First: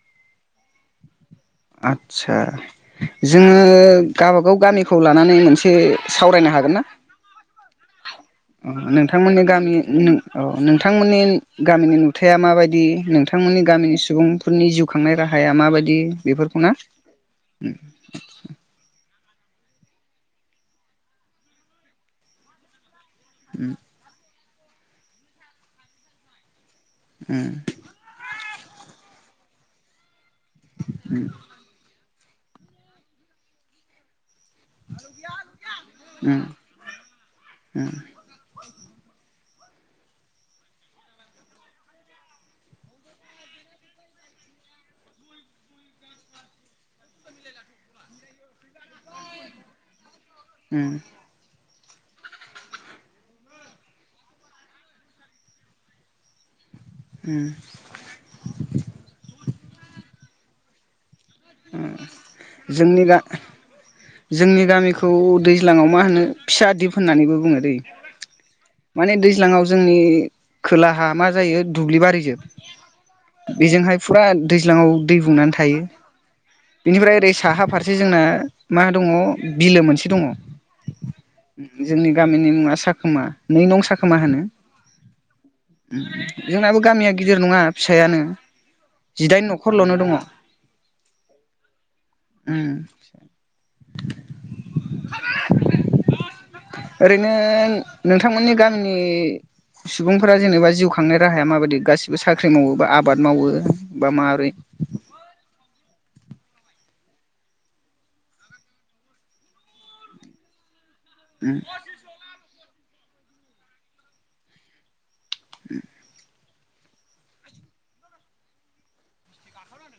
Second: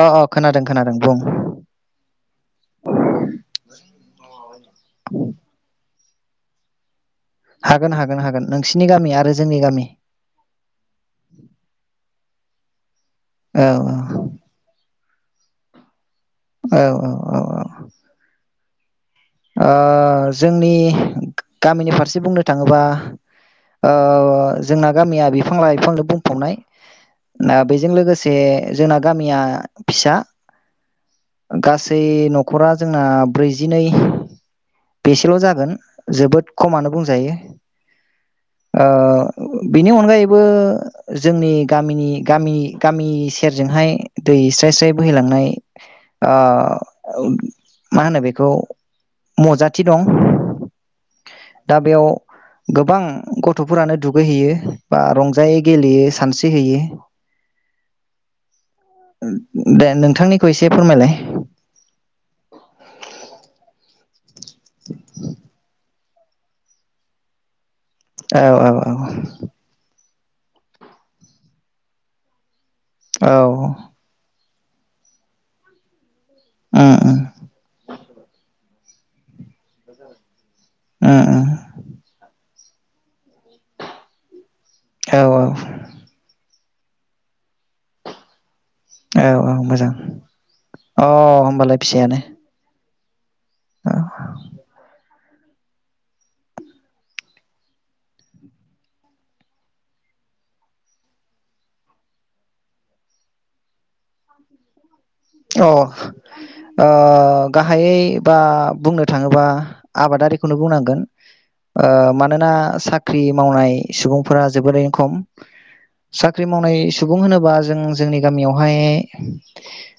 अ अ खोनादों। खोनादों बुं आदसा जोङो गबागाव गामिखौ लानानै मोनसे सावरायनो हागोन ना हागोन हागोन हागोन अ नोंसिनि गामि आरो नोंथांमोननि जोंनि गामि अ नोंथांमोननि गामिनि खोथाया माबायदि नोंथांमोननि औ गामिनि सुबुंफोरनि जिउ खुखांनाय राहाया माबायदि बेफोरखौ ना? औ औ औ ओ जोंनि गामिनि फारसे बुंनो थाङोबा ओ जोंना गामिया बिफां लाइफांजों बुंफबनाय उम दा बेजों लोगोसे जोंना गामिया फिसा उम गासै नखरा जोंना ब्रैजिनै। [inaudible] बेसेल जागोन उम जोबोद खमानो बुंजायो ओ बिनि अनगायैबो जोंनि गामिनि गामि गामि सेरजोंहाय दै स्राय स्राय बोहैलांनाय ओ मा होनो बेखौ मजाथि दं ओम दा बेयाव गोबां गथ'फोरानो दुगैहैयो बा रंजायै गेलेयो सानस्रिहैयो उम दे नोंथांनिखौ एसे फोरमायलाय जोंनि दा जोंनि गामिखौ दैज्लां आव मा होनो फिसा दिप होननानैबो बुङो दैे। औ माने औ दैज्लाङाव जोंनि खोलाहा मा जायो दुब्लिबारिजों औ बेजोंहाय फुरा दैज्लाङाव दै बुंनानै थायो। उम बिनिफ्राय ओरै उम साहा फारसे जोंना मा दङ बिलो मोनसे दङ उम जोंनि गामिनि मुङा सा खोमा नै नं सा खोमा होनो। औ जोंनाबो गामिया गिदिर नङा फिसायानो औ जिदाइन औ मोजां न'खरल'नो दङ अ होमबालाय फिसायानो। उम औ। ओरैनो नोंथांमोननि गामिनि सुबुंफोरा जेनेबा जिउ खांनाय राहाया माबायदि गासिबो साख्रि मावो बा आबाद मावो बा माबोरै? अ ओ गाहायै बा बुंनो थाङोबा आबादारिखौनो बुंनांगोन। उम ओ मानोना साख्रि मावनाय सुबुंफोरा जोबोरैनो खम सात साख्रि मावनाय सुबुं होनोबा जों जोंनि गामियावहाय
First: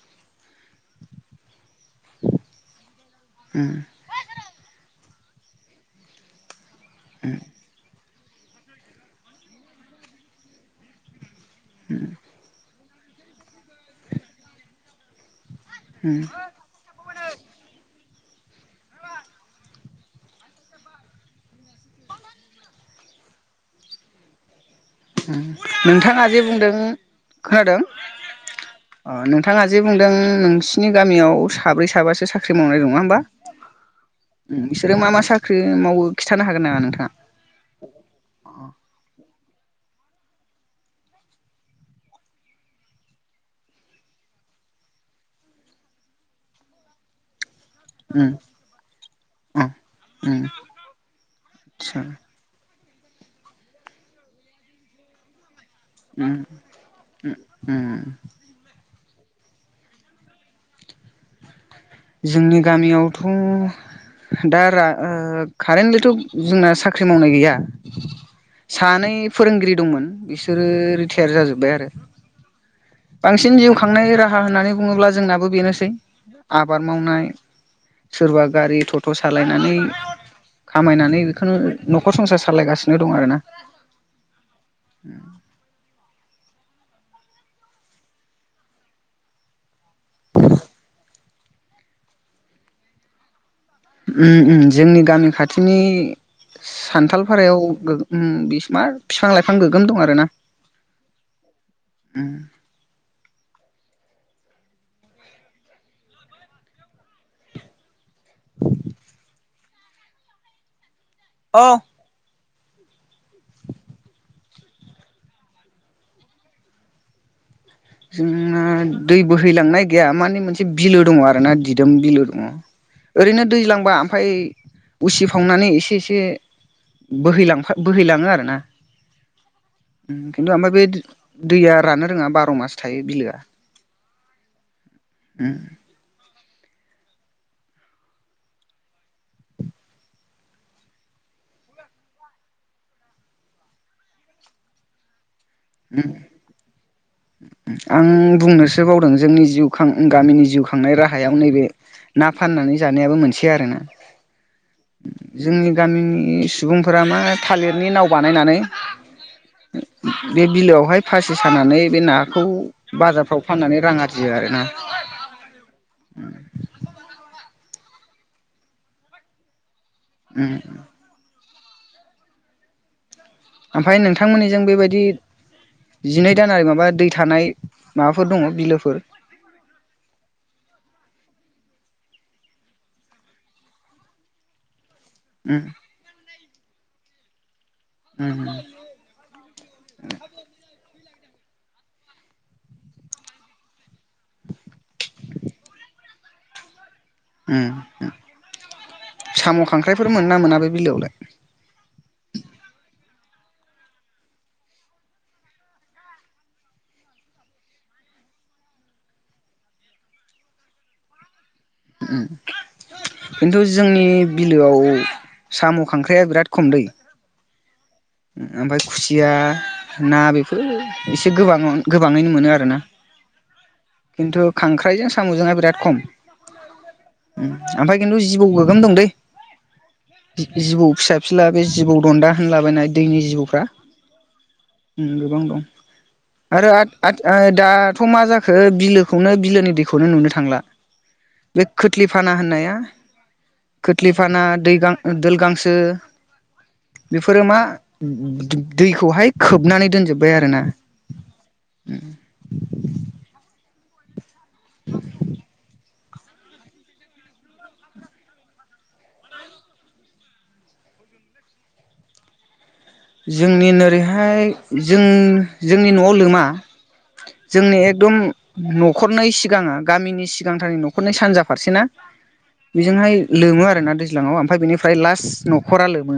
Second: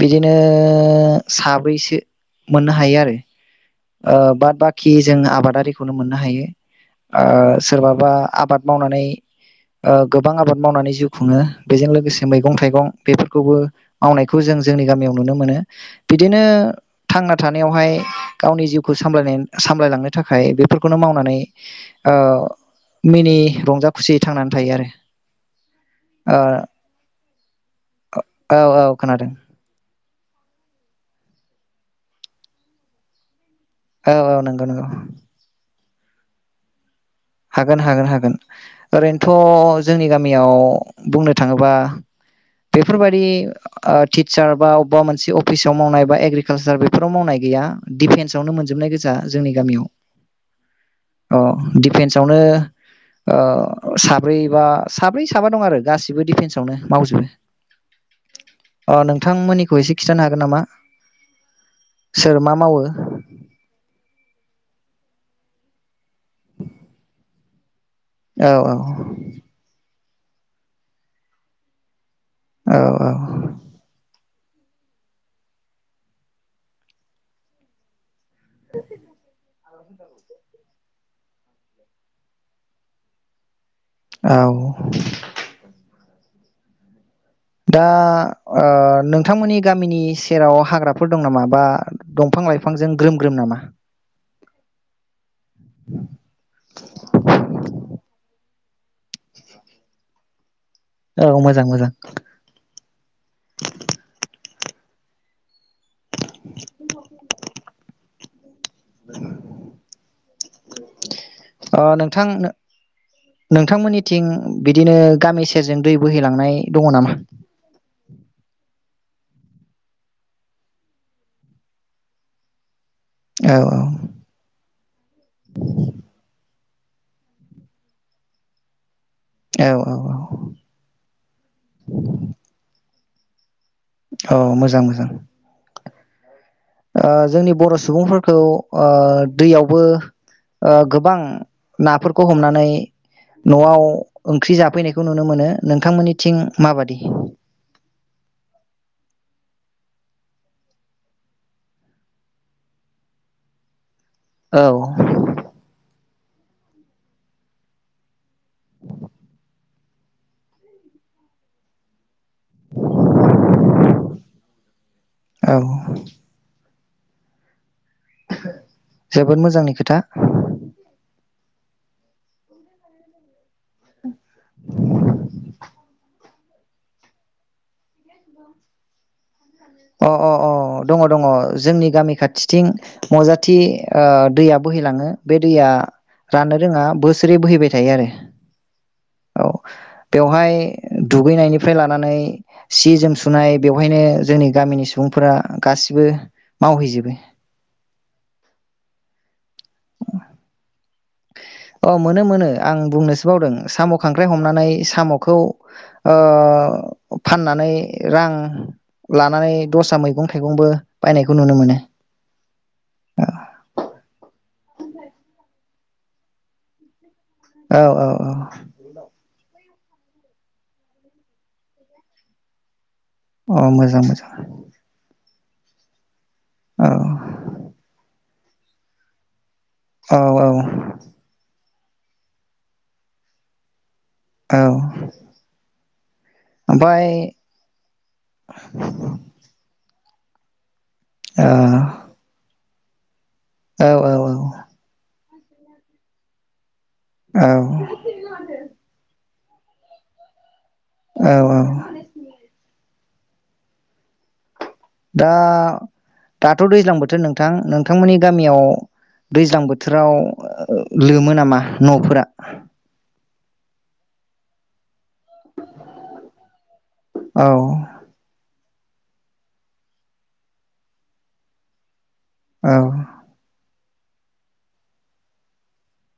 बिदिनो साबैसे मोननो हायो आरो। उम ओ बाद बाखि जों आबादारिखौनो मोननो हायो। ओ सोरबाबा आबाद मावनानै गोबां आबाद मावनानै जिउ खुङो। बेजों लोगोसे मैगं-थाइगं बेफोरखौबो मावनायखौ जों जोंनि गामियाव नुनो मोनो। उम बिदिनो थांना थानायावहाय गावनि जिउखौ सामाय सामलायलांनो थाखाय बेफोरखौनो मावनानै ओ मिनि रंजा खुसियै थांनानै थायो आरो। उम नोंथांङा जे बुंदों खोनादों ओ औ औ खोनादों नोंथांङा जे बुंदों नोंसिनि गामियाव साब्रै साबासो साख्रि मावनाय दं नङा होमबा? औ औ नंगौ उम नंगौ बिसोरो मा मा साख्रि मावो खिथानो होन नामा नोंङा हागोन हागोन हागोन ओरैनोथ थ जोंनि गामियाव बुंनो थांङोबा बेफोरबायाददि ओ टिचार बा अबेबा मोनसे अफिसाव मावनाय बा एग्रिकालसार बेफोराव मावनाय गैया। उम डिपेन्स आवनो मोनजोबनाय गोजा जोंनि अ गामियाव उम अ आदसा डिपेन्स ओ साब्रै बा साब्रै साबा दं आरो गासिबो उम डिफेन्सआवनो मावजोबो । उम अ नोंथांमोननिखौ एसे खिन्थानो हागोन नामा? सोर मा जोंनि मावो गामियावथ दारा ओ कारेन्टलिथ जोंना साख्रि मावनाय गैया। औ औ सानै फोरोंगिरि दंमोन। बिसोरो रिटायार जाजोब्बाय आरो। औ बांसिन जिउ खांनाय राहा होननानै बुङोब्ला जोंनाबो बेनोसै। आबाद मावनाय सोरबा गारि थट' सालायनानै खामायनानै बेखोनो नखर संसार सालायगासिनो दं आर ना । औ दा ओ नोंथांमोननि गामिनि सेराव हाग्राफोर दं नामा बा दंफां लाइफांजों ग्रोम ग्रोम नामा? ओम ओम जोंनि गामि खाथि थिनि सान्थालफारायाव गो उम बि मा बिफां लाइफां गोगोम दं आरो ना। औ मोजां मोजां [inaudible] [inaudible] औ [inaudible] ओ नोंथां नोंथांमोननिथिं बिदिनो गामि सेरजों दै बोहैलांनाय दङ नामा? जोंना दै बोहैलांनाय गैया माने मोनसे बिलो दंङ आरोना दिदोम बिलो दंङ। ओरैनो औ दैज्लांबा ओमफाय उसिफावनानै इसे इसे बोहैलांफा बोहैलाङो आरोना । औ औ उम किन्तु ओमफाय बे द-दैया राननो रोङा बार' मास। थायो बिलोआ औ मोजां मोजां उम ओ जोंनि बर सुबुंफोरखौओ दैयावबो गोबां नाफोरखौ हमनानै नआव ओंख्रि जाफैनायखौ नुनो मोनो नोंथांमोननिथिं माबादि? [inaudible] आं बुंनोसो बावदों जोंनि जिउ खां गामिनि जिउ खांनाय राहायाव नैबे ना फाननानै जानायाबो मोनसे आरोना औ जोंनि गामिनि नि सुबुंफोरा मा थालिरनि नाव बानायनानै बे बिलोआवहाय फासि सानानै बे ना बेखौ बाजारफ्राव फाननानै रां आरजियो आरो ना। औ उम जोबोद मोजांनि खो उम ओमफाय नोंथांमोननिजों बेबायदि जिनै जानाय माबा दै थानाय माबाफोर दङ बिलोफोर? अ अ अ दङ दङ जोंनि गामि खाथिथिं मजाथि ओ दैया बोहैलाङो । बे उम दैया राननो रोङा बोसोर जि बोहैबाय थायो आरो उम औ बेवहाय दुगैनायनिफ्राय लानानै सि जोम सुनाय बेवहायनो जोंनि गामिनि सुबुंफोरा गासिबो मावहैजोबो। उम साम' खांख्राइफोर मोनो ना मोना बे बिलोआवलाय? अ मोनो मोनो आं बुंनोसो बावदों साम खांख्राइ हमनानै सामखौ ओ फाननानै रां लानानै दस्रा मैगं-थाइगंबो बायनाय उम खिन्थु जोंनि बिलोआव साम' खांख्राइआ बिराद खमदै। औ औ औ ओ ओमफाय खुसिया ना बेफोरो एसे गोबां गोबाङैनो मोनो आरोना। औ मोजां मोजां खिन्थु खांख्रायजों सा साम'जोंय बिराद खम। औ उम ओमफाय किन्तु जि जिबौ गोगोम दं दै । औ जि औ जिबौ फिसा फिला बे जि जिबौ दन्दा होनलाबायनाय दैनि जिबौफ्रा औ [unintelligible] आरो आथ ओमफ्राय आथ ओ दाथ मा जाखो बिलोखौनो बिलोनि दै खौनो नुनो थांला। ओ बे खोथलि फाना होननाया औ खोथलिफाना दै गां दोल गांसो औ बेफोरो मा दैखौहाय खोबनानै दोनजोब्बाय आरो ना। औ औ दा दाथ दैज्लां बोथोर नोंथां नोंथांमोननि गामियाव दैज्लां बोथोराव लोमो नामा न'फोरा? जोंनि नोरैहाय जों जोंनि नआव लोमा औ जोंनि एकदम न'खरनै सिगाङा गामिनि सिगांथारनि न'खरनै सानजा फारसे ना? औ बेजोंहाय लोमो आरोना दै ज्लाङाव ओमफ्राय बेनिफ्राय लास्ट नखरा लोमो।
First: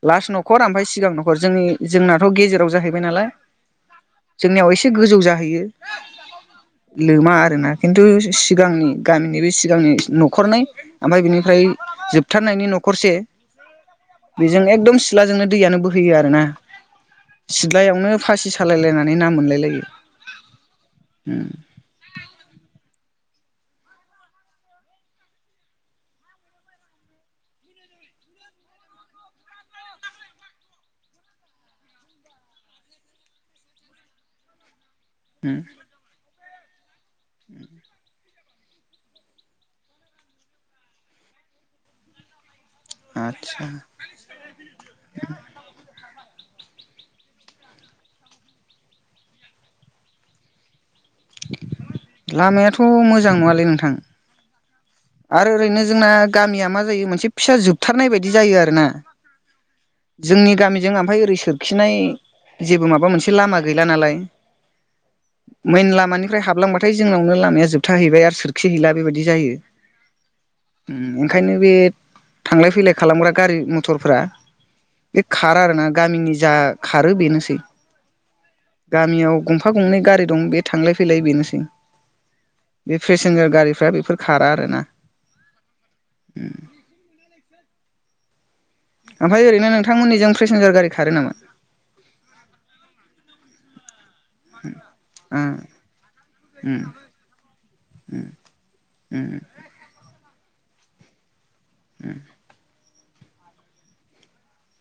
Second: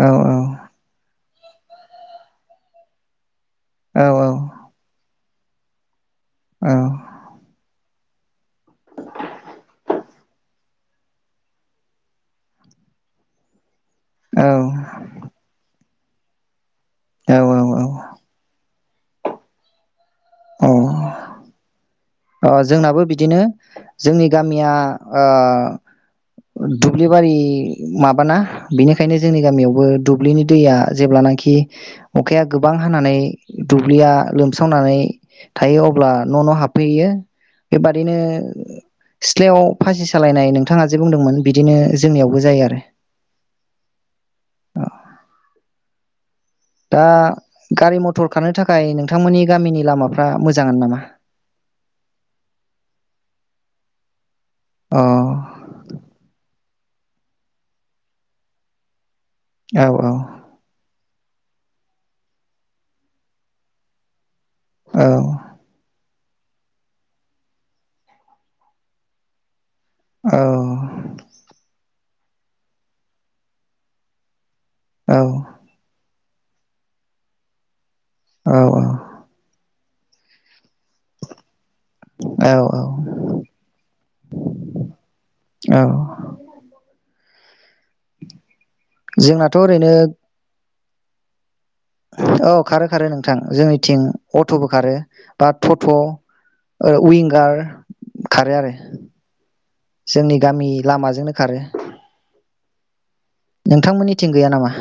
औ औ खर आमफाय सिगां न जोंनि जोंनाथ गेजेराव जाहैबाय नालाय औ जोंनियाव एसे गोजौ जा हैयो। औ लोमा आरोना। खिन्थु सिगांनि गामिनि बै सिगांनि न'खरनै ओमफाय बिनिफ्राय जोबथारनायनि न'खरसे बेजों एकदम सि थ्लाजोंनो दैयानो बोहैयो आरो ना औ सिथ्लायावनो फासि सालायलायनानै ना मोनलाय लायो। ओ जोंनाबो बिदिनो जोंनि गामिया ओ दुब्लिबारि माबाना बिनिखायनो जोंनि गामियावबो दुब्लिनि दैया जेब्लानाखि अखाया गोबां हानानै दुब्लिया लोमसावनानै उम थायो अब्ला न' न' हाब बेयो बे बादिनो। सिथ्लायाव फासि सालायनाय नोंथाङा जे बुंदोंमोन बिदिनो जोंनियावबो जायो आरो आदसा दा गारि मथर खारनो थाखाय नोंथांमोननि गामिनि लामाफ्रा मोजां नामा? लामायाथ मोजां नङालै नोंथां। अ आरो ओरैनो जोंना गामिया मा जायो मोनसे फिसा जोबथारनाय बायदि जायो आरो ना। औ जोंनि गामिजों ओमफाय ओरै खिनाय जेबो माबा मोनसे लामा गैला नालाय। औ मेन लामानि ओमफ्राय हाबलांबाथाय जोंनावनो लामाया जोबथा हैबाय आरो सोरखिहैला बेबायदि जायो। ओंखायनो बे थांलाय फैलाय खालामग्रा गारि मथरफ्रा औ बे खारा आरोना गामिनि जा खारो बेनोसै। औ गामियाव गं गंफा गंनै गारि दं बे थांलाय फैलाय बेनोसै। औ बे पेसेन्जार गारिफ्रा बेफोर खारा। ना औ उम [inaudible] जोंनाथ ओरैनो नोंथांमोननिजों पेसेन्जार गारि खारो नामा औ खारो खारो नोंथां जोंनिथिं अटबो खारो, ओ बा टट ओ उम उइनगार खारो आरो। उम जोंनि गामि लामाजोंनो खारो। उम नोंथांमोननिथिं गैया नामा?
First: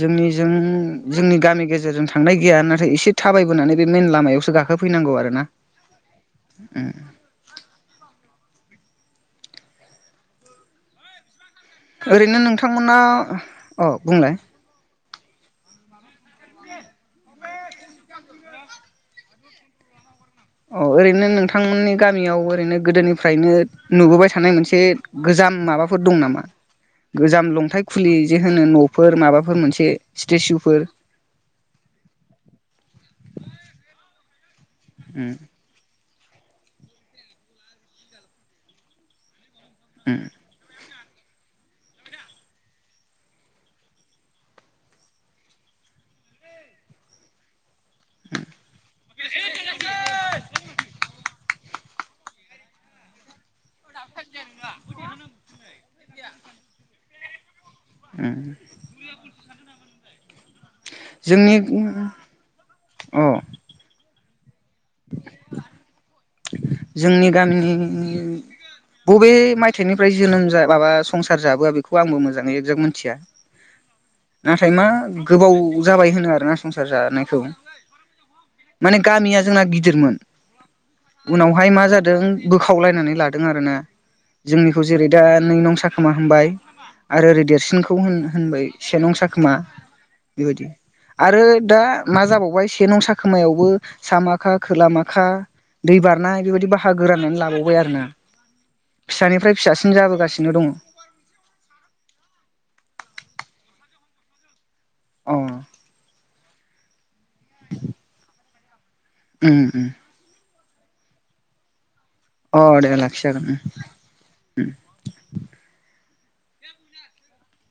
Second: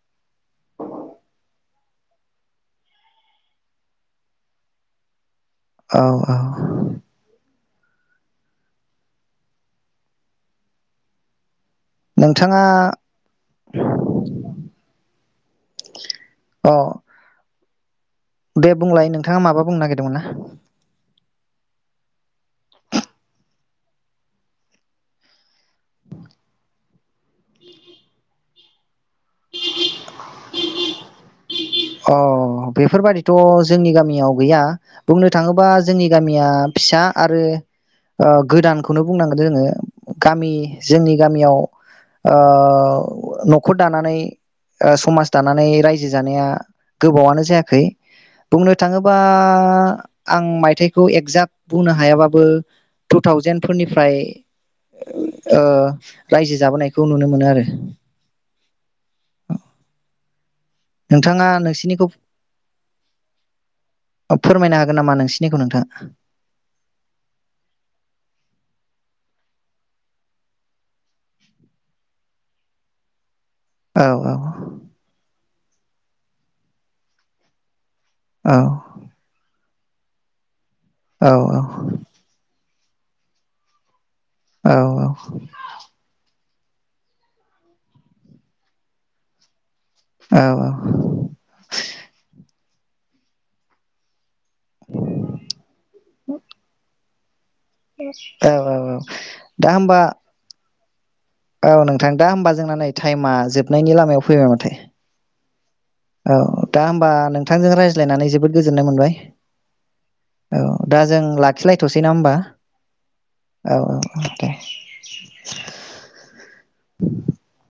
जोंनिजों जोंनि गामि गेजेरजों थांनाय गैया नाथाय एसे थाबायबोनानै बे मेन लामायावसो गाखोफैनांगौ आरो ना। औ औ। ओरैनो नोंथाङा नोंथांमोना अ बुंलाय। अ। दे बुंलाय नोंथाङा माबा बुंनो नागिरदोंमोन ना? अ ओरैनो नोंथांमोननि गामियाव ओरैनो गोदोनिफ्रायनो नुबोबाय थानाय मोनसे गोजाम माबाफोर दं नामा? गोजाम लंथायाइ खुलि जे होनो न फोर माबाफोर मोनसे स्टेसुफोर। अ बेफोर बाइदिथ जोंनि गामियाव गैया। बुंनो उम थाङोबा जोंनि गामिया फिसा आरो गोदानखौनो बुंनांगोन जोङो। उम गामि। जोंनि गामियाव ओ न'खर दानानै समाज दानानै रायजो जानाया गोबावानो जायाखै। बुंनो थाङोबा आं मायथाइखौ एगजाग बुंनो हायाबाबो टु थावजेेन फोरनिफ्राय ओ रायजो जाबोनायखौ नुनो मोनो आरो। उम नोंथाङा जोंनि नोंसिनिखौ अ अ फोरमायनो हागोन नामा नोंसिनिखौ नोंथाङा? जोंनि गामिनि बबे मायथाइनिफ्राय जोनोम जा माबा संसार जाबोआ बेखौ आंबो मोजाङै जोब मिथिया । औ नाथाय मा गोबाव जाबाय होनो आरोना संसार जानायखौ । औ माने गामिया जोंना गि दिरमोन। औ उनावहाय औ मा जादों बोखाव खावलायनानै लादों आरोना । औ जोंनिखौ जेरै दा नोंनाव साखोमा हामबाय आरो ओरै देरसिनखौ होन होनबाय सेनं सा खोमा । औ बेबायदि आरो दा मा जाबावबाय सेनाव सा खोमायावबो सामाखा खोला माखा दै बारना बेबायदि बाहाग गो राननानै लाबावो बाय आरोना औ औ औ फिसानिफ्राय दा फिसासिन होमबा जाबोगासिनो दङ । औ नोंथां दा होमबा जोंना नै टाइमा जोबनायनि लामायाव फैबाय माथो । औ औ दा होमबा नोंथांजों रायज्लायनानै जोबोद नो मोनबाय उम उम । औ दा जों लाखिलाय थसै ना होमबा? अ दे लाखिजागोन औ औ औ दे । [inaudible]